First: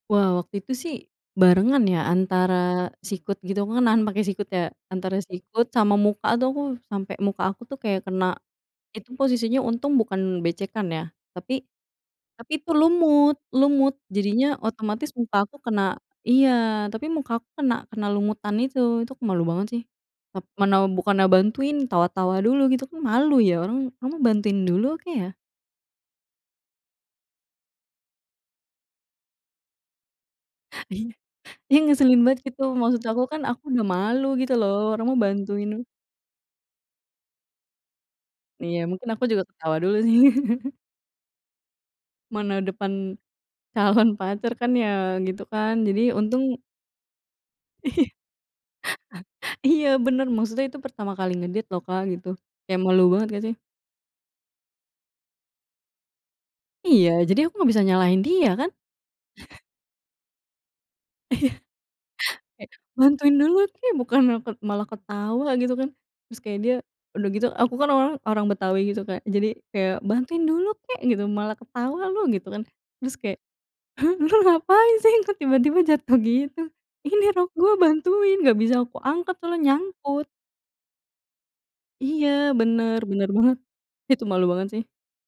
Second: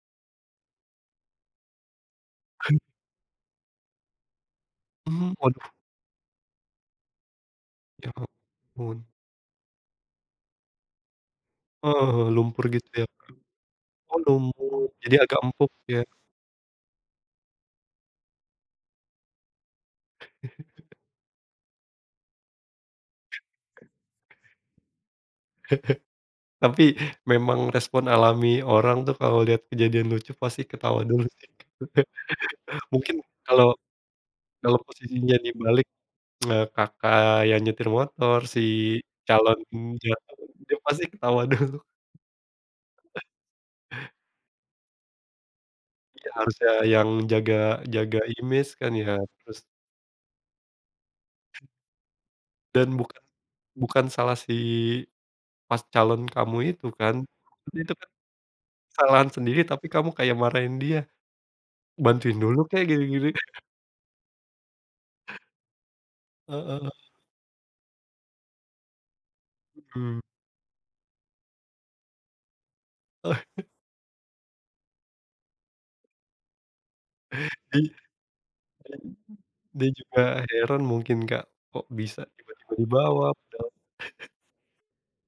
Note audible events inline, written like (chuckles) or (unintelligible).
Wah waktu itu sih, barengan ya, (chuckles) antara sikut gitu, aku kan nahan pakai sikut ya. Antara Mmm, kod sikut sama muka tuh aku, sampai muka aku tuh kayak Ya, kena. ampun. Itu posisinya untung bukan becekan ya. Tapi, Oh, tapi lumpur itu gitu ya, Kak? lumut, lumut. Oh Jadinya lumpur. otomatis Jadi muka agak aku empuk, kena ya. iya, tapi muka aku kena, kena lumutan itu. Itu aku malu banget sih, tap mana (chuckles) bukannya bantuin, tawa tawa dulu gitu kan malu (chuckles) ya orang, kamu bantuin dulu kek ya? Tapi memang respon alami orang tuh kalau lihat kejadian lucu pasti ketawa dulu. Iya ngeselin banget gitu. (laughs) Maksud Mungkin aku kan, aku kalau, sudah malu gitu loh, kalau orang mah posisinya bantuin nu dibalik, (clicks tongue) Kakak yang nyetir motor, si Iya, mungkin aku juga calon ketawa dulu sih. jatuh, (laughs) juga pasti ketawa dulu. Mana depan (chuckles) calon pacar kan ya, gitu kan, jadi Iya untung harusnya yang jaga, jaga image kan ya, (laughs) terus Iya bener, maksudnya itu pertama kali nge date loh, Kak, gitu. Kayak Dan malu buk banget enggak sih? bukan salah si pas calon kamu itu Iya, kan. jadi aku enggak Kan bisa itu kan nyalahin dia kan? kesalahan sendiri, (chuckles) tapi kamu kayak marahin dia, Iya. "Bantuin dulu kek, gini-gini." Bantuin (chuckles) dulu kek, bukannya tet malah ketawa gitu kan. Terus kayaknya, Heeh. udah gitu aku kan orang orang Betawi gitu Kak. Jadi kayak, Mhm. "Bantuin dulu kek gitu, malah ketawa lu," gitu kan. Terus kayak, (chuckles) "Lu ngapain sih? Kok tiba-tiba jatuh gitu." "Ini rok (laughs) Iya,. gue (unintelligible) bantuin, enggak bisa aku angkat soalnya Dia juga nyangkut." heran mungkin, Kak. Kok bisa Iya tiba-tiba di benar, bawah, benar banget. padahal Itu (chuckles) malu banget sih.